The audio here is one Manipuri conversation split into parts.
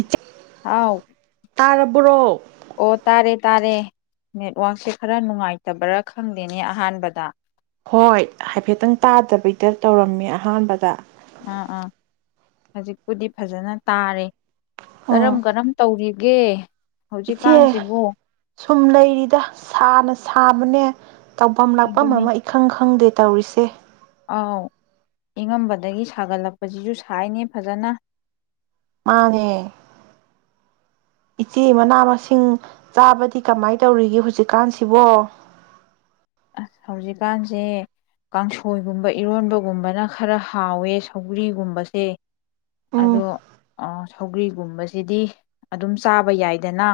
ꯏꯆꯦ ꯍꯥꯎ ꯇꯥꯔꯕ꯭ꯔꯣ ꯑꯣ ꯇꯥꯔꯦ꯫ ꯇꯥꯔꯦ ꯅꯦꯠꯋꯥꯛꯁꯦ ꯈꯔ ꯅꯨꯡꯉꯥꯏꯇꯕ꯭ꯔꯥ ꯈꯪꯗꯦꯅꯦ ꯑꯍꯥꯟꯕꯗ꯫ ꯍꯣꯏ ꯍꯥꯏꯐꯦꯠꯇꯪ ꯇꯥꯗꯕꯤꯗ ꯇꯧꯔꯝꯃꯦ ꯑꯍꯥꯟꯕꯗ꯫ ꯑꯥ ꯑꯥ ꯍꯧꯖꯤꯛꯄꯨꯗꯤ ꯐꯖꯅ ꯇꯥꯔꯦ꯫ ꯀꯔꯝ ꯑꯣ ꯀꯔꯝ ꯇꯧꯔꯤ꯫ ꯒꯦ ꯏꯆꯦ ꯁꯨꯝ ꯂꯩꯔꯤꯗ ꯁꯥꯅ ꯁꯥ ꯕꯅꯦ ꯇꯧꯐꯝ ꯂꯥꯛꯐꯝ ꯑꯗꯨꯅꯤ ꯑꯃ ꯏꯈꯪ ꯈꯪꯗꯦ꯫ ꯇꯧꯔꯤꯁꯦ ꯑꯥꯎ ꯑꯉꯝꯕꯗꯒꯤ ꯁꯥꯒꯠꯂꯛꯄꯁꯤꯁꯨ ꯁꯥꯏꯅꯦ ꯐꯖꯅ꯫ ꯃꯟꯅꯦ ꯏꯆꯦ ꯃꯅꯥ ꯃꯁꯤꯡ ꯆꯥꯕꯗꯤ ꯀꯃꯥꯏꯅ ꯇꯧꯔꯤꯒꯦ ꯍꯧꯖꯤꯛꯀꯥꯟꯁꯤꯕꯣ꯫ ꯍꯧꯖꯤꯛꯀꯥꯟꯁꯦ ꯀꯥꯡꯁꯣꯏꯒꯨꯝꯕ ꯏꯔꯣꯟꯕꯒꯨꯝꯕꯅ ꯈꯔ ꯍꯥꯎꯋꯦ ꯁꯧꯒ꯭ꯔꯤꯒꯨꯝꯕꯁꯦ꯫ ꯎꯝ ꯑꯗꯣ ꯑ ꯁꯧꯒ꯭ꯔꯤꯒꯨꯝꯕꯁꯤꯗꯤ ꯑꯗꯨꯝ ꯆꯥꯕ ꯌꯥꯏꯗꯅ꯫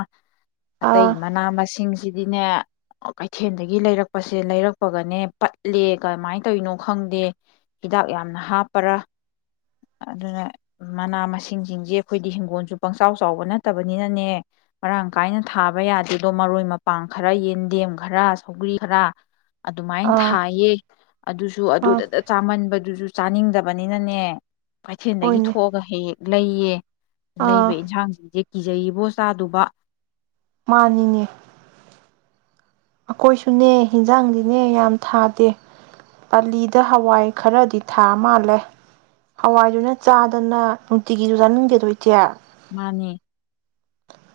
ꯑꯇꯩ ꯑꯥ ꯃꯅꯥ ꯃꯁꯤꯡꯁꯤ [unintelligible] ꯀꯩꯊꯦꯜꯗꯒꯤ ꯂꯩꯔꯛ ꯄꯁꯦ ꯂꯩꯔꯛꯄꯒꯅꯦ ꯄꯠꯂꯦ ꯀꯃꯥꯏ ꯇꯧꯏꯅꯣ ꯈꯪꯗꯦ ꯍꯤꯗꯥꯛ ꯌꯥꯝꯅ ꯍꯥꯞꯄꯔꯥ꯫ ꯑꯗꯨꯅ ꯃꯅꯥ ꯃꯁꯤꯡꯖꯤꯡꯖꯦ ꯑꯩꯈꯣꯏꯗꯤ ꯍꯤꯡꯒꯣꯜꯁꯨ ꯄꯪꯆꯥꯎ ꯆꯥꯎꯕ ꯅꯠꯇꯕꯅꯤꯅꯅꯦ ꯃꯔꯥꯡ ꯀꯥꯏꯅ ꯊꯥꯕ ꯌꯥꯗꯦꯗꯣ ꯃꯔꯣꯏ ꯃꯄꯥꯡ ꯈꯔ ꯌꯦꯟꯗꯦꯝ ꯈꯔ ꯁꯧꯒ꯭ꯔꯤ ꯈꯔ꯫ ꯑꯗꯨꯃꯥꯏꯅ ꯑꯥ ꯊꯥꯏꯌꯦ ꯑꯗꯨꯁꯨ ꯑꯥ ꯑꯗꯨꯗꯅ ꯆꯥꯃꯟꯕꯒꯤꯁꯨ ꯆꯥꯅꯤꯡꯗꯕꯅꯤꯅꯅꯦ꯫ ꯀꯩꯊꯦꯟꯗꯒꯤ ꯍꯣꯏꯅꯦ ꯊꯣꯛꯑꯒ [unintelligible] ꯂꯩꯌꯦ ꯑꯥ ꯂꯩꯕ ꯏꯟꯁꯥꯡ [unintelligible] ꯀꯤꯖꯩꯌꯦꯕꯣ ꯆꯥꯗꯨꯕ ꯃꯥꯅꯤꯅꯦ ꯑꯈꯣꯏꯁꯨꯅꯦ ꯍꯟꯖꯥꯡꯗꯤꯅꯦ ꯌꯥꯝ ꯊꯥꯗꯦ ꯄꯥꯂꯤꯗ ꯍꯋꯥꯏ ꯈꯔꯗꯤ ꯊꯥ ꯃꯥꯜꯂꯦ ꯍꯋꯥꯏꯗꯨꯅ ꯆꯥꯗꯅ ꯅꯨꯡꯇꯤꯒꯤꯁꯨ ꯆꯥꯅꯤꯡꯟꯒꯦꯗꯣ ꯏꯆꯦ ꯃꯥꯅꯦ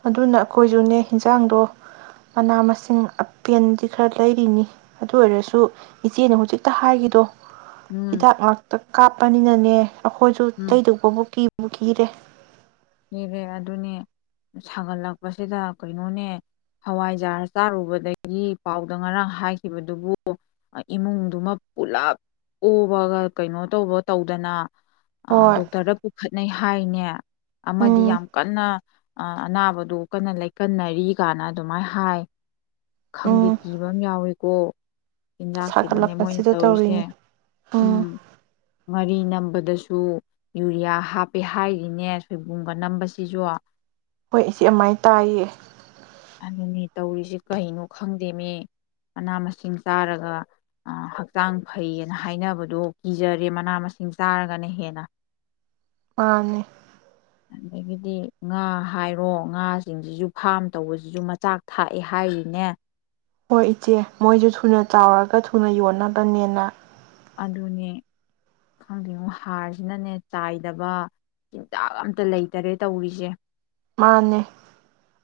ꯑꯗꯨꯅ ꯑꯈꯣꯏꯖꯨꯅꯦ ꯍꯤꯟꯖꯥꯡꯗꯣ ꯃꯅꯥ ꯃꯁꯤꯡ ꯄꯦꯟꯗꯤ ꯈꯔ ꯂꯩꯔꯤꯅꯤ ꯑꯗꯨ ꯑꯣꯏꯔꯁꯨ ꯏꯆꯦꯅ ꯍꯨꯖꯤꯛꯇ ꯍꯥꯏꯈꯤꯗꯣ ꯎꯝ ꯍꯤꯗꯥꯛ ꯉꯥꯛꯇ ꯀꯥꯞꯄꯅꯤꯅꯅꯦ ꯑꯈꯣꯏꯖꯨ ꯎꯝ ꯂꯩꯗꯧꯕꯕꯨ ꯀꯤ [unintelligible] [unintelligible] ꯑꯗꯨꯅꯦ ꯁꯥꯒꯠꯂꯛꯄꯁꯤꯗ ꯀꯩꯅꯣꯅꯦ ꯍꯋꯥꯏꯖꯥꯔ ꯆꯥꯔꯨꯕꯗꯒꯤ ꯄꯥꯎꯗ ꯉꯔꯥꯡ ꯍꯥꯏꯈꯤꯕꯗꯨꯕꯨ ꯏꯃꯨꯡꯗꯨꯃ ꯄꯨꯂꯞ ꯑꯣꯕꯒ ꯀꯩꯅꯣ ꯇꯧꯕ ꯇꯧꯗꯅ ꯑ ꯍꯣꯏ ꯗꯣꯛꯇꯔꯗ ꯄꯨꯈꯠꯅꯩ ꯍꯥꯏꯅꯦ ꯑꯃꯗꯤ ꯎꯝ ꯌꯥꯝ ꯀꯟꯅ ꯑꯅꯥꯕꯗꯨ ꯀꯟꯅ ꯂꯩꯀꯟꯅꯔꯤ ꯒꯥꯅ ꯑꯗꯨꯃꯥꯏꯅ ꯍꯥꯏ ꯈꯪꯗꯦ ꯎꯝ ꯀꯤꯕ ꯑꯃ ꯌꯥꯎꯏꯀꯣ ꯆꯤꯟꯖꯥꯛꯁꯤꯗꯅꯦ ꯃꯣꯏꯅ ꯁꯥꯒꯠꯂꯛꯄꯁꯤꯗ ꯇꯧꯔꯤꯁꯦ ꯇꯧꯔꯤꯅꯤ ꯎꯝ ꯉꯥꯔꯤ ꯅꯝꯕ ꯗꯁꯨ ꯌꯨꯔꯤꯌꯥ ꯍꯥꯞꯄꯦ ꯍꯥꯏꯔꯤꯅꯦ ꯁꯣꯏꯕꯨꯝꯒ ꯅꯝꯕꯁꯤꯁꯨ ꯍꯣꯏ ꯏꯆꯦ ꯑꯃꯥꯏꯅ ꯇꯥꯏꯌꯦ ꯑꯗꯨꯅꯤ ꯇꯧꯔꯤꯁꯦ ꯀꯩꯅꯣ ꯈꯪꯗꯦꯅꯦ ꯃꯅꯥ ꯃꯁꯤꯡ ꯆꯥꯔꯒ ꯍꯛꯆꯥꯡ ꯐꯩꯌꯦꯅ ꯍꯥꯏꯅꯕꯗꯣ ꯀꯤꯖꯔꯦ ꯃꯅꯥ ꯃꯁꯤꯡ ꯆꯥꯔꯒꯅ ꯍꯦꯟꯅ ꯃꯥꯅꯦ ꯑꯗꯒꯤꯗꯤ ꯉꯥ ꯍꯥꯏꯔꯣ ꯉꯥꯁꯤꯡꯁꯤꯁꯨ ꯐꯥꯝ ꯇꯧꯕꯁꯤꯁꯨ ꯃꯆꯥꯛ ꯊꯥꯛꯑꯦ ꯍꯥꯏꯔꯤꯅꯦ ꯍꯣꯏ ꯏꯆꯦ ꯃꯣꯏꯁꯨ ꯊꯨꯅ ꯆꯥꯎꯔꯒ ꯊꯨꯅ ꯌꯣꯟꯅꯕꯅꯦꯅ ꯑꯗꯨꯅꯦ ꯈꯪꯗꯦꯉꯣ ꯍꯥꯔꯁꯤꯅꯅꯦ ꯆꯥꯏꯗꯕ ꯆꯤꯟꯖꯥꯛ ꯑꯝꯇ ꯂꯩꯇꯔꯦ ꯇꯧꯔꯤꯁꯦ ꯃꯥꯅꯦ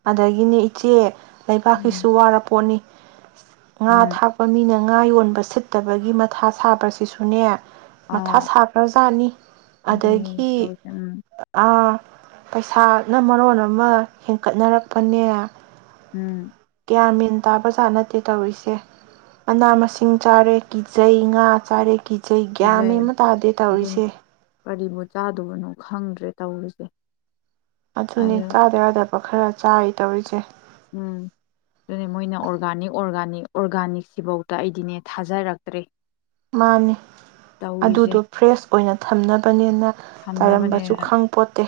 ꯑꯗꯒꯤꯅꯦ ꯏꯆꯦ ꯂꯩꯕꯥꯛꯀꯤꯁꯨ ꯎꯝ ꯋꯥꯔ ꯄꯣꯠꯅꯤ [unintelligible] ꯉꯥ ꯎꯝ ꯊꯥꯛꯄ ꯃꯤꯅ ꯉꯥ ꯌꯣꯟꯕ ꯁꯤꯠꯇꯕꯒꯤ ꯃꯊꯥ ꯁꯥꯕꯁꯤꯁꯨꯅꯦ ꯃꯊꯥ ꯑꯥꯎ ꯁꯥꯈ꯭ꯔꯖꯥꯠꯅꯤ ꯑꯗꯨꯅꯤ ꯑꯗꯒꯤ ꯇꯧꯔꯤꯁꯦ ꯎꯝ ꯑ ꯄꯩꯁꯥ [unintelligible] ꯃꯔꯣꯟ ꯑꯃ ꯍꯦꯟꯀꯠꯅꯔꯛꯄꯅꯦ ꯎꯝ ꯒ꯭ꯌꯥꯟ ꯃꯦꯟ ꯇꯥꯕ ꯖꯥꯠ ꯅꯠꯇꯦ ꯇꯧꯔꯤꯁꯦ ꯃꯅꯥ ꯃꯁꯤꯡ ꯆꯥꯔꯦ ꯀꯤꯖꯩ ꯉꯥ ꯆꯥꯔꯦ ꯀꯤ ꯏꯆꯦ ꯒ꯭ꯌꯥꯟ ꯃꯦꯟ ꯀꯤꯖꯩ ꯑꯃ ꯇꯥꯗꯦ ꯑꯗꯨꯅꯤ ꯇꯧꯔꯤꯁꯦ꯫ ꯀꯔꯤꯕꯨ ꯆꯥꯗꯣꯕꯅꯣ ꯈꯪꯗ꯭ꯔꯦ ꯇꯧꯔꯤꯁꯦ꯫ ꯑꯗꯨꯅꯦ ꯑꯗꯨꯅ ꯆꯥꯗ ꯌꯥꯥꯗ ꯈꯔ ꯆꯥꯔꯤ ꯇꯧꯔꯤꯁꯦ꯫ ꯎꯝ ꯑꯗꯨꯅꯦ ꯃꯣꯏꯅ ꯑꯣꯔꯒꯥꯅꯤꯛ ꯑꯣꯔꯒꯥꯅꯤꯛ ꯑꯣꯔꯒꯥꯅꯤꯛꯁꯤꯐꯧꯗ ꯑꯩꯗꯤꯅꯦ ꯊꯥꯖꯔꯛꯇ꯭ꯔꯦ꯫ ꯃꯥꯅꯦ ꯇꯧꯔꯤꯁꯦ ꯑꯗꯨꯗꯣ ꯐ꯭ꯔꯦꯁ ꯑꯣꯏꯅ ꯊꯝꯅꯕꯅꯦ [unintelligible] ꯆꯥꯏꯔꯝꯕꯁꯨ ꯊꯝꯅꯕꯅꯦꯅ ꯈꯪ ꯄꯣꯠꯇꯦ꯫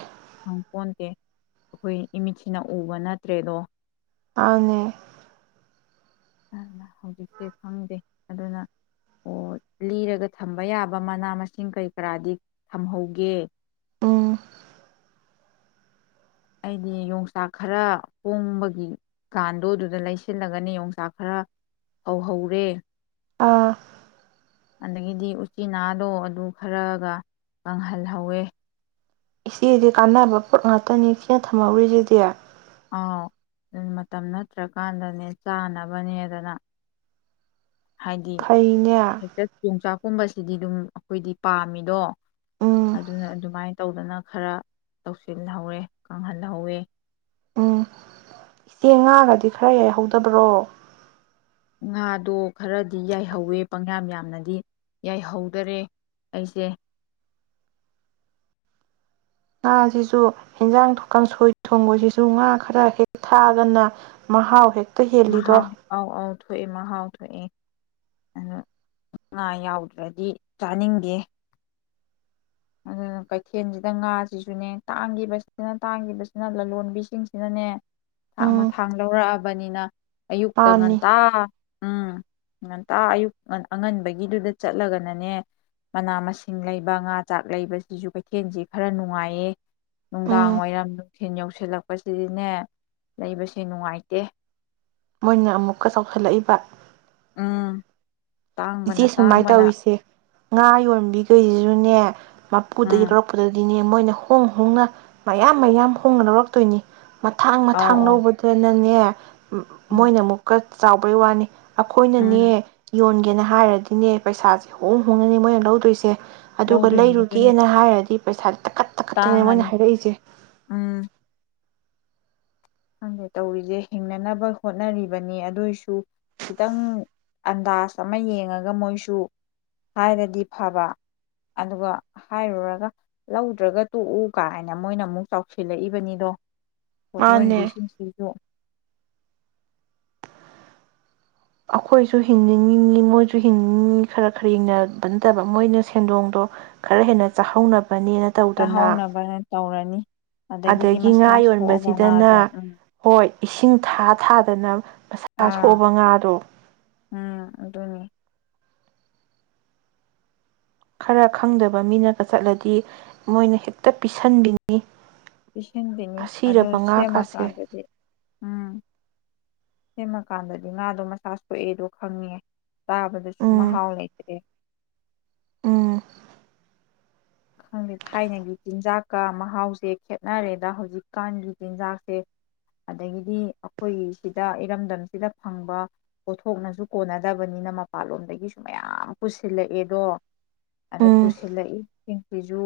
[unintelligible] ꯑꯩꯈꯣꯏ ꯏꯃꯤꯠꯁꯤꯅ ꯎꯕ ꯅꯠꯇ꯭ꯔꯦꯗꯣ ꯃꯟꯅꯦ ꯍꯧꯖꯤꯛꯁꯦ ꯈꯪꯗꯦ ꯑꯗꯨꯅ ꯑꯣ ꯂꯤꯔꯒ ꯊꯝꯕ ꯌꯥꯕ ꯃꯅꯥ ꯃꯁꯤꯡ ꯀꯩ ꯀꯔꯥꯗꯤ ꯊꯝꯍꯧꯒꯦ꯫ ꯎꯝ ꯑꯩꯗꯤ ꯌꯣꯡꯆꯥꯛ ꯈꯔ ꯄꯣꯡꯝꯕꯒꯤ ꯀꯥꯟꯗꯣ ꯑꯗꯨꯗ ꯂꯩꯁꯤꯜꯂꯒꯅꯤ ꯌꯣꯡꯆꯥꯛ ꯈꯔ ꯐꯧꯍꯧꯔꯦ꯫ ꯑꯥ ꯑꯗꯒꯤꯗꯤ ꯎꯆꯤꯅꯥꯗꯣ ꯑꯗꯨ ꯈꯔꯒ ꯀꯪꯍꯜꯍꯧꯋꯦ ꯏꯆꯦꯗꯤ ꯀꯥꯟꯅꯕ ꯄꯣꯠ ꯉꯥꯛꯇꯅꯤ ꯏꯆꯦꯅ ꯊꯝꯍꯧꯔꯤꯁꯤꯗꯤ ꯑꯥꯎ ꯃꯇꯝ ꯅꯠꯇ꯭ꯔꯀꯥꯟꯗꯅꯦ ꯆꯥꯅꯕꯅꯦꯗꯅ꯫ ꯍꯥꯏꯗꯤ ꯐꯩꯅꯦ ꯍꯦꯛꯇ ꯌꯣꯡꯆꯥꯛꯀꯨꯝꯕꯕꯁꯤ ꯁꯤꯗꯤ ꯑꯗꯨꯝ ꯑꯩꯈꯣꯏꯗꯤ ꯄꯥꯝꯃꯤꯗꯣ꯫ ꯎꯝ ꯑꯗꯨꯅ ꯑꯗꯨꯃꯥꯏꯅ ꯇꯧꯗꯅ ꯈꯔ ꯇꯧꯁꯤꯜꯍꯧꯋꯦ ꯀꯪꯍꯟꯍꯧꯋꯦ ꯎꯝ ꯏꯆꯦ ꯉꯥꯒꯗꯤ ꯈꯔ ꯌꯥꯏꯍꯧꯗꯕ꯭ꯔꯣ꯫ ꯉꯥꯗꯣ ꯈꯔꯗꯤ ꯌꯥꯏꯍꯧꯋꯦ ꯄꯪꯌꯥꯝ ꯌꯥꯝꯅꯗꯤ ꯌꯥꯏꯍꯧꯗꯔꯦ ꯑꯩꯁꯦ꯫ ꯉꯥꯁꯤꯁꯨ ꯍꯟꯖꯥꯡ ꯀꯥꯡꯁꯣꯏ ꯊꯣꯡꯕꯁꯤꯁꯨ ꯉꯥ ꯈꯔ ꯍꯦꯛ ꯊꯥꯛꯑꯒꯅ ꯃꯍꯥꯎ ꯍꯦꯛ ꯃꯍ ꯑꯥꯎ ꯑꯥꯎ ꯊꯣꯛꯣꯏꯑꯦ ꯃꯍꯥꯎ ꯄꯥꯡꯊꯣꯛꯑꯦ ꯑꯗꯨ ꯉꯥ ꯌꯥꯎꯗ꯭ꯔꯗꯤ ꯆꯥꯅꯤꯡꯗꯦ ꯑꯗꯨꯅ ꯀꯩꯊꯦꯜꯁꯤꯗ ꯉꯥꯁꯤꯁꯨꯅꯦ ꯇꯥꯡꯈꯤꯕꯁꯤꯅ ꯇꯥꯡꯈꯤꯕꯁꯤꯅ ꯂꯂꯣꯟꯕꯤꯁꯤꯡꯁꯤꯅꯅꯦ ꯊꯥꯛ ꯎꯝ ꯃꯊꯥꯡ ꯂꯧꯔꯛꯑꯕꯅꯤꯅ ꯑꯌꯨꯛꯇ ꯃꯥꯅꯤ ꯉꯟꯇꯥ ꯎꯝ ꯉꯟꯇꯥ ꯑꯌꯨꯛ ꯑꯉꯟꯕꯒꯤꯗꯨꯗ ꯆꯠꯂꯒꯅꯅꯦ ꯃꯅꯥ ꯃꯁꯤꯡ ꯂꯩꯕ ꯉꯥ ꯆꯥꯛ ꯂꯩꯕꯁꯤꯁꯨ ꯀꯩꯊꯦꯜꯁꯤ ꯈꯔ ꯅꯨꯡꯉꯥꯏꯌꯦ ꯅꯨꯡꯗꯥꯡ ꯎꯝ ꯋꯥꯏꯔꯝ ꯅꯨꯡꯊꯤꯟ ꯌꯧꯁꯤꯜꯂꯛꯄꯁꯤꯅꯦ ꯂꯩꯕꯁꯦ ꯅꯨꯡꯉꯥꯏꯇꯦ ꯃꯣꯏꯅ ꯑꯃꯨꯛꯀ ꯆꯥꯎꯁꯤꯜꯂꯛꯏꯕ ꯎꯝ ꯏꯆꯦ ꯇꯥꯡꯕꯅ ꯁꯨꯃꯥꯏꯅ ꯇꯥꯡꯕꯅ ꯇꯧꯔꯤꯁꯦ ꯉꯥ ꯌꯣꯟꯕꯤꯈꯩꯁꯨꯅꯦ ꯎꯝ ꯃꯄꯨꯗꯒꯤ ꯂꯧꯔꯛꯄꯗꯗꯤꯅꯦ ꯃꯣꯏꯅ ꯍꯣꯡ ꯍꯣꯡꯅ ꯃꯌꯥꯝ ꯃꯌꯥꯝ ꯍꯣꯡꯅ ꯂꯧꯔꯛꯇꯣꯏꯅꯤ ꯃꯊꯥꯡ ꯑꯧ ꯃꯊꯥꯡ ꯑꯧ ꯂꯧꯕꯗꯨꯅꯅꯦ [inaudible] ꯎꯝ ꯃꯣꯏꯅ ꯑꯃꯨꯛꯀ ꯆꯥꯎꯕꯩ ꯋꯥꯅꯤ ꯑꯩꯈꯣꯏꯅꯅꯦ ꯎꯝ ꯌꯣꯟ ꯍꯥꯏꯔꯗꯤꯅꯦ ꯄꯩꯁꯥꯁꯦ ꯍꯣꯡ ꯍꯣꯡꯉꯅꯤ ꯃꯣꯏꯅ ꯂꯧꯗꯣꯏꯁꯦ ꯑꯗꯨꯒ ꯂꯧꯗꯣꯏꯅꯤ ꯑꯗꯨꯅꯤ ꯂꯩꯔꯨꯒꯦꯅ ꯍꯥꯏꯔꯗꯤ ꯩꯄꯩꯁ ꯇꯥꯈꯠ ꯇꯥꯈꯠꯇꯅꯤ ꯃꯣꯏꯅ ꯇꯥꯡꯉꯅꯤ ꯍꯥꯏꯔꯛꯏꯁꯦ ꯎꯝ ꯈꯪꯗꯦ ꯇꯧꯔꯤꯁꯦ ꯍꯤꯡꯅꯅꯕ ꯍꯣꯠꯅꯔꯤꯕꯅꯤ ꯑꯗꯨꯏꯁꯨ ꯈꯤꯇꯪ ꯑꯟꯗꯥꯖ ꯑꯃ ꯌꯦꯡꯉꯒ ꯃꯣꯏꯁꯨ ꯍꯥꯏꯔꯗꯤ ꯐꯕ ꯑꯗꯨꯒ ꯍꯥꯏꯔꯨꯔꯒ ꯂꯧꯗ꯭ꯔꯒ ꯇꯣꯛꯎ ꯀꯥꯏꯅ ꯃꯣꯏꯅ ꯑꯃꯨꯛ ꯆꯥꯎꯁꯤꯜꯂꯛꯏꯕꯅꯤꯗꯣ ꯃꯥꯅꯦ ꯃꯤꯔꯣꯟꯕꯤꯁꯤꯡꯁꯤꯁꯨ ꯑꯩꯈꯣꯏꯁꯨ ꯍꯤꯡꯅꯤꯡꯉꯤꯅꯤ ꯃꯣꯏꯁꯨ ꯍꯤꯡꯅꯤꯡꯉꯤꯅꯤ ꯈꯔ ꯈꯔ ꯍꯤꯡꯅꯕ ꯅꯠꯇꯕ ꯃꯣꯏꯅ ꯁꯦꯟꯗꯣꯡꯗꯣ ꯈꯔ ꯍꯦꯟꯅ ꯆꯥꯍꯧ ꯆꯥꯍꯧꯅꯕꯅ ꯇꯧꯔꯅꯤ ꯑꯗꯒꯤꯗꯤ ꯑꯗꯒꯤ ꯃꯁꯥ ꯉꯥ ꯁꯣꯛꯑꯕ ꯌꯣꯟꯕꯁꯤꯗꯅ ꯉꯥꯗꯣ ꯎꯝ ꯍꯣꯏ ꯏꯁꯤꯡ ꯊꯥ ꯊꯥꯗꯅ ꯃꯁꯥ ꯑꯥ ꯊꯣꯛꯑꯕ ꯉꯥꯗꯨ ꯎꯝ ꯑꯗꯨꯅꯤ ꯈꯔ ꯈꯪꯗꯕ ꯃꯤꯅꯒ ꯆꯠꯂꯗꯤ ꯃꯣꯏꯅ ꯍꯦꯛꯇ ꯄꯤꯁꯟꯕꯤꯅꯤ ꯏꯁꯤꯡ ꯇꯤꯡ ꯅꯤ ꯑꯗꯨ ꯑꯁꯤꯔꯕ ꯉꯥꯀꯥꯁꯦ ꯁꯦꯝꯃꯀꯥꯟꯗꯗꯤ ꯎꯝ ꯁꯦꯝꯃꯀꯥꯟꯗꯗꯤ ꯉꯥꯗꯣ ꯃꯁꯥ ꯁꯣꯛꯑꯦꯗꯣ ꯈꯪꯉꯦ ꯆꯥꯕꯗꯁꯨ ꯎꯝ ꯃꯍꯥꯎ ꯂꯩꯇꯔꯦ ꯎꯝ ꯈꯪꯗꯦ ꯊꯥꯏꯅꯒꯤ ꯆꯤꯟꯖꯥꯛꯀ ꯃꯍꯥꯎꯁꯦ ꯈꯦꯠꯅꯔꯦꯗ ꯍꯧꯖꯤꯛꯀꯥꯟꯒꯤ ꯆꯤꯟꯖꯥꯛꯁꯦ ꯑꯗꯒꯤꯗꯤ ꯑꯩꯈꯣꯏꯒꯤ ꯁꯤꯗ ꯏꯔꯝꯗꯝꯁꯤꯗ ꯐꯪꯕ ꯄꯣꯠꯊꯣꯛꯅꯁꯨ ꯀꯣꯟꯅꯗꯕꯅꯤꯅ ꯃꯄꯥꯟꯂꯣꯝꯗꯒꯤꯁꯨ ꯃꯌꯥꯝ ꯄꯨꯁꯤꯜꯂꯛꯑꯦꯗꯣ ꯑꯗꯩꯩ ꯎꯝ ꯄꯨꯁꯤꯂꯛ ꯑꯦ ꯗꯨ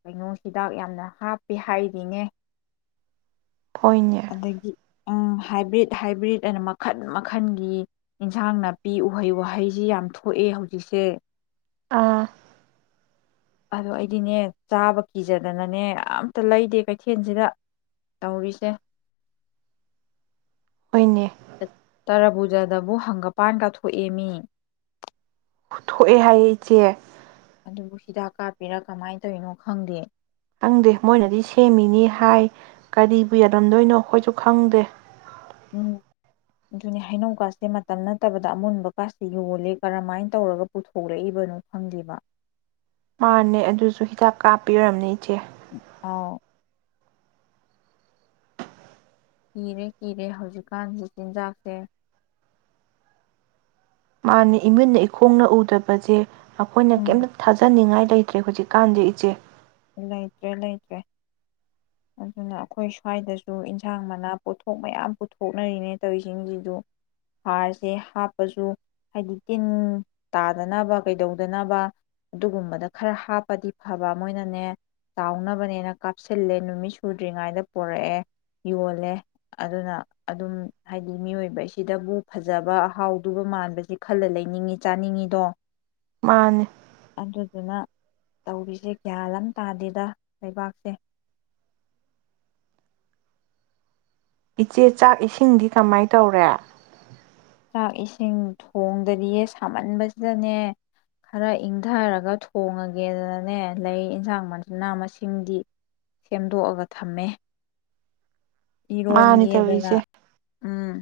ꯀꯩꯅꯣ ꯍꯤꯗꯥꯛ ꯌꯥꯝꯅ ꯍꯥꯞꯄꯤ ꯍꯥꯏꯔꯤꯅꯦ ꯍꯣꯏꯅꯦ ꯑꯗꯒꯤ ꯎꯝ ꯍꯥꯏꯕ꯭ꯔꯤꯠ ꯍꯥꯏꯕ꯭ꯔꯤꯠ ꯑꯅ ꯃꯈꯟ ꯃꯈꯟꯒꯤ ꯑꯦꯟꯁꯥꯡ ꯅꯥꯄꯤ ꯎꯍꯩ ꯋꯥꯍꯩꯁꯤ ꯌꯥꯝ ꯊꯣꯛꯑꯦ ꯍꯧꯖꯤꯛꯁꯦ ꯑꯥ ꯑꯗꯣ ꯑꯩꯗꯤꯅꯦ ꯆꯥꯕ ꯀꯤꯖꯗꯅꯅꯦ ꯑꯝꯇ ꯂꯩꯗꯦ ꯀꯩꯊꯦꯜꯁꯤꯗ ꯇꯧꯔꯤꯁꯦ ꯍꯣꯏꯅꯦ ꯇꯥꯔꯕꯣ [unintelligible] ꯗꯕꯨ ꯍꯪꯒꯄꯥꯟ ꯀꯥꯊꯣꯛꯑꯃꯤ ꯊꯣꯛꯑꯦ ꯍꯥꯏꯌꯦ ꯏꯆꯦ ꯕꯨ ꯍꯤꯗꯥꯛ ꯀꯥꯞꯄꯤꯔꯥ ꯀꯃꯥꯏꯅ ꯇꯧꯔꯤꯅꯣ ꯈꯪꯗꯦ ꯈꯪꯗꯦ ꯃꯣꯏꯅꯗꯤ ꯁꯦꯝꯃꯤꯅꯤ ꯍꯥꯏ ꯀꯔꯤꯕꯨ ꯌꯥꯜꯂꯝꯗꯣꯏꯅꯣ ꯈꯣꯏꯁꯨ ꯈꯪꯗꯦ ꯎꯝ ꯑꯗꯨꯅꯦ ꯍꯩꯅꯧꯀꯥꯁꯦ ꯃꯇꯝ ꯅꯠꯇꯕꯗ ꯑꯃꯨꯟꯕꯀꯥꯁꯦ ꯌꯣꯜꯂꯤꯦ ꯀꯔꯝꯍꯥꯏꯅ ꯇꯧꯔꯒ ꯄꯨꯊꯣꯛꯂꯛꯏꯕꯅꯣ ꯈꯪꯗꯦꯕ ꯃꯥꯅꯦ ꯑꯗꯨꯁꯨ ꯍꯤꯗꯥꯛ ꯀꯥꯞꯄꯤꯔꯝꯅꯦ ꯏꯆꯦ ꯑꯥꯎ ꯀꯤꯔꯦ ꯀꯤꯔꯦ ꯍꯧꯖꯤꯛꯀꯥꯟꯒꯤ ꯆꯤꯟꯖꯥꯛꯁꯦ ꯃꯥꯅꯦ ꯏꯃꯤꯠꯅ ꯏꯈꯣꯡꯅ ꯎꯗꯕꯁꯦ ꯑꯩꯈꯣꯏꯅ ꯎꯝ ꯀꯩꯝꯇ ꯊꯥꯖꯅꯤꯡꯉꯥꯏ ꯂꯩꯇ꯭ꯔꯦ ꯍꯧꯖꯤꯛꯀꯥꯟꯗꯤ ꯏꯆꯦ ꯂꯩꯇ꯭ꯔꯦ ꯂꯩꯇ꯭ꯔꯦ ꯑꯗꯨꯅ ꯑꯩꯈꯣꯏ ꯁ꯭ꯋꯥꯏꯗꯁꯨ ꯏꯟꯁꯥꯡ ꯃꯅꯥ ꯄꯣꯠꯊꯣꯛ ꯃꯌꯥꯝ ꯄꯨꯊꯣꯛꯅꯔꯤꯅꯦ ꯇꯧꯔꯤꯁꯤꯡꯁꯤꯗꯨ ꯍꯥꯔꯁꯦ ꯍꯥꯞꯄꯁꯨ ꯍꯥꯏꯗꯤ ꯇꯤꯟ ꯇꯥꯗꯅꯕ ꯀꯩꯗꯧꯗꯅꯕ ꯑꯗꯨꯒꯨꯝꯕꯗ ꯈꯔ ꯍꯥꯞꯄꯗꯤ ꯐꯕ ꯃꯣꯏꯅ ꯑꯗꯨꯅꯦ ꯆꯥꯎꯅꯕꯅꯦꯅ ꯀꯥꯞꯁꯤꯜꯂꯦ ꯅꯨꯃꯤꯠ ꯁꯨꯗ꯭ꯔꯤꯉꯩꯗ ꯄꯣꯔꯛꯑꯦ ꯌꯣꯜꯂꯦ ꯑꯗꯨꯅ ꯑꯗꯨꯝ ꯍꯥꯏꯗꯤ ꯃꯤꯑꯣꯏꯕꯁꯤꯗꯕꯨ ꯐꯖꯕ ꯑꯍꯥꯎꯗꯨꯒ ꯃꯥꯟꯕꯁꯤ ꯈꯜꯂ ꯂꯩꯅꯤꯡꯉꯤ ꯆꯥꯅꯤꯡꯉꯤꯗꯣ ꯃꯥꯅꯦ ꯑꯗꯨꯏꯗꯨꯅ ꯇꯧꯔꯤꯁꯦ ꯒꯌ꯭ꯥꯟ ꯑꯝ ꯇꯥꯗꯦꯗ ꯂꯩꯕꯥꯛꯁꯦ ꯏꯆꯦ ꯆꯥꯛ ꯏꯁꯤꯡꯗꯤ ꯀꯃꯥꯏ ꯇꯧꯔꯦ? ꯆꯥꯛ ꯏꯁꯤꯡ ꯊꯣꯡꯗꯔꯤꯌꯦ ꯁꯥꯃꯟꯕꯁꯤꯗꯅꯦ ꯈꯔ ꯏꯪꯊꯔꯒ ꯊꯣꯡꯉꯒꯦꯗꯅꯅꯦ ꯂꯩ ꯏꯟꯁꯥꯡ ꯃꯅꯥ ꯃꯁꯤꯡꯗꯤ ꯁꯦꯝꯗꯣꯛꯑꯒ ꯊꯝꯃꯦ ꯃꯥꯅꯦ ꯏꯔꯣꯟꯒꯦꯗꯅ ꯇꯧꯔꯤꯁꯦ ꯎꯝ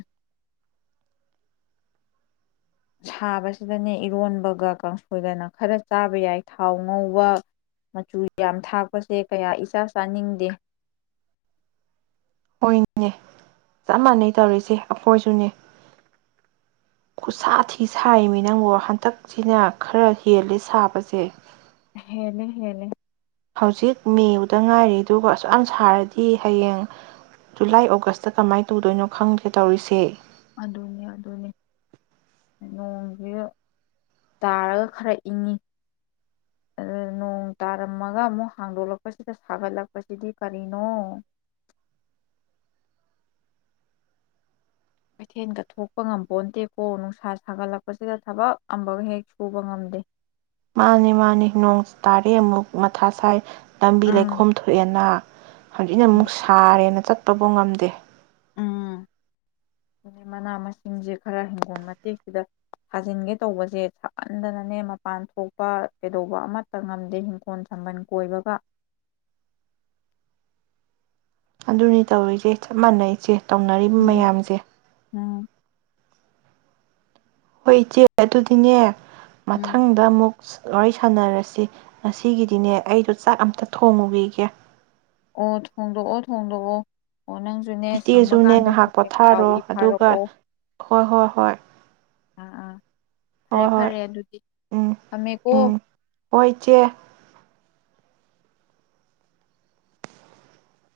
ꯁꯥꯕꯁꯤꯗꯅꯦ ꯏꯔꯣꯟꯕꯒ ꯀꯥꯡꯁꯣꯏꯗꯅ ꯈꯔ ꯆꯥꯕ ꯌꯥꯏ ꯊꯥꯎ ꯉꯧꯕ ꯃꯆꯨ ꯌꯥꯝ ꯊꯥꯛꯄꯁꯦ ꯀꯌꯥ ꯏꯆꯥ ꯆꯥꯅꯤꯡꯗꯦ꯫ ꯍꯣꯏꯅꯦ ꯆꯞ ꯃꯥꯟꯅꯩ ꯇꯧꯔꯤꯁꯦ ꯑꯩꯈꯣꯏꯁꯨꯅꯤ ꯈꯨꯠꯁꯥ ꯊꯤ ꯁꯥꯏꯃꯦ ꯅꯪꯕꫭ ꯍꯟꯇꯛꯁꯤꯅ ꯈꯔ ꯍꯦꯜꯂꯦ ꯁꯥꯕꯁꯦ꯫ ꯍꯦꯅꯦ ꯍꯦꯂꯦ꯫ ꯍꯧꯖꯤꯛ ꯃꯦꯕꯨꯗ ꯉꯥꯏꯔꯤ ꯑꯗꯨꯒ ꯑꯁꯨꯛ ꯌꯥꯝ ꯁꯥꯔꯗꯤ ꯍꯌꯦꯡ ꯖꯨꯂꯥꯏ ꯑꯣꯒꯁꯇ ꯀꯃꯥꯏꯅ ꯇꯧꯗꯣꯏꯅꯣ ꯈꯪꯗꯦ ꯇꯧꯔꯤꯁꯦ꯫ ꯑꯗꯨꯅꯦ ꯑꯗꯨꯅꯦ ꯅꯣꯡꯁꯦ ꯇꯥꯔꯒ ꯈꯔ ꯏꯪꯉꯤ ꯑꯗꯨ ꯅꯣꯡ ꯇꯥꯔꯝꯃꯒ ꯑꯃꯨꯛ ꯍꯥꯡꯗꯣꯛꯂꯛꯄꯁꯤꯗ ꯁꯥꯒꯠꯂꯛꯄꯁꯤꯗꯤ ꯀꯔꯤꯅꯣ꯫ ꯀꯩꯊꯦꯜ ꯀ ꯊꯣꯛꯣꯛꯄ ꯉꯝꯄꯟꯗꯦꯀꯣ ꯅꯨꯡꯁꯥ ꯁꯥꯒꯠꯂꯛꯄꯁꯤꯗ ꯊꯕꯛ ꯑꯃꯒ ꯍꯦꯛ ꯁꯨꯕ ꯉꯝꯗꯦ꯫ ꯃꯥꯅꯤ ꯃꯥꯅꯤ ꯅꯣꯡ ꯇꯥꯔꯦ ꯑꯃꯨꯛ ꯃꯊꯥ ꯁꯥꯏ꯫ ꯂꯝꯕꯤ ꯎꯝ ꯂꯩꯈꯣꯝ ꯊꯣꯛꯑꯦꯅ ꯍꯧꯖꯤꯛꯅ ꯑꯃꯨꯛ ꯁꯥꯔꯦꯅ ꯆꯠ ꯇꯧꯕ ꯉꯝꯗꯦ꯫ ꯎꯝ ꯑꯗꯩ ꯃꯅꯥ ꯃꯁꯤꯡꯁꯦ ꯈꯔ ꯍꯪꯈꯣꯜ ꯃꯇꯦꯛꯁꯤꯗ ꯊꯥꯖꯤꯟꯒꯦ ꯇꯧꯕꯁꯦ ꯁꯃꯟꯗꯅꯅꯦ ꯃꯄꯥꯟ ꯊꯣꯛꯄ ꯀꯩꯗꯧꯕ ꯑꯃꯠꯇ ꯉꯝꯗꯦ ꯍꯤꯡꯈꯣꯜ ꯁꯝꯕꯟ ꯀꯣꯏꯕꯒ꯫ ꯑꯗꯨꯅꯤ ꯇꯧꯔꯤꯆꯦ ꯆꯞ ꯃꯥꯟꯅꯩ ꯏꯆꯦ꯫ ꯇꯧꯅꯔꯤꯕ ꯎꯝ ꯃꯌꯥꯝꯁꯦ꯫ ꯎꯝ ꯍꯣꯏ ꯏꯆꯦ ꯑꯗꯨꯗꯤꯅꯦ ꯎꯝ ꯃꯊꯪꯗ ꯑꯃꯨꯛ ꯋꯥꯔꯤ ꯁꯥꯟꯅꯔꯁꯤ ꯉꯁꯤꯒꯤꯗꯤꯅꯦ ꯑꯩꯗꯣ ꯆꯥꯛ ꯑꯇ ꯊꯣꯡꯉꯨꯒꯤꯒꯦ꯫ ꯑꯣ ꯊꯣꯡꯗꯣꯛꯑꫭ ꯊꯣꯡꯗꯣꯛꯑꫭ꯫ ꯏꯆꯦꯁꯨꯅꯦ ꯉꯥꯏꯍꯥꯛ ꯄꯥꯎ ꯄꯣꯊꯥꯔꯣ ꯏ ꯑꯗꯨꯒ ꯐꯥꯔꯛꯑꯣ ꯍꯣꯏ ꯍꯣꯏ ꯍꯣꯏ꯫ ꯑ ꯑꯥ ꯐꯔꯦ ꯍꯣꯏ ꯍꯣꯏ ꯐꯔꯦ ꯑꯗꯨꯗꯤ ꯎꯝ ꯊꯝꯃꯦꯀꯣ꯫ ꯎꯝ ꯍꯣꯏ ꯏꯆꯦ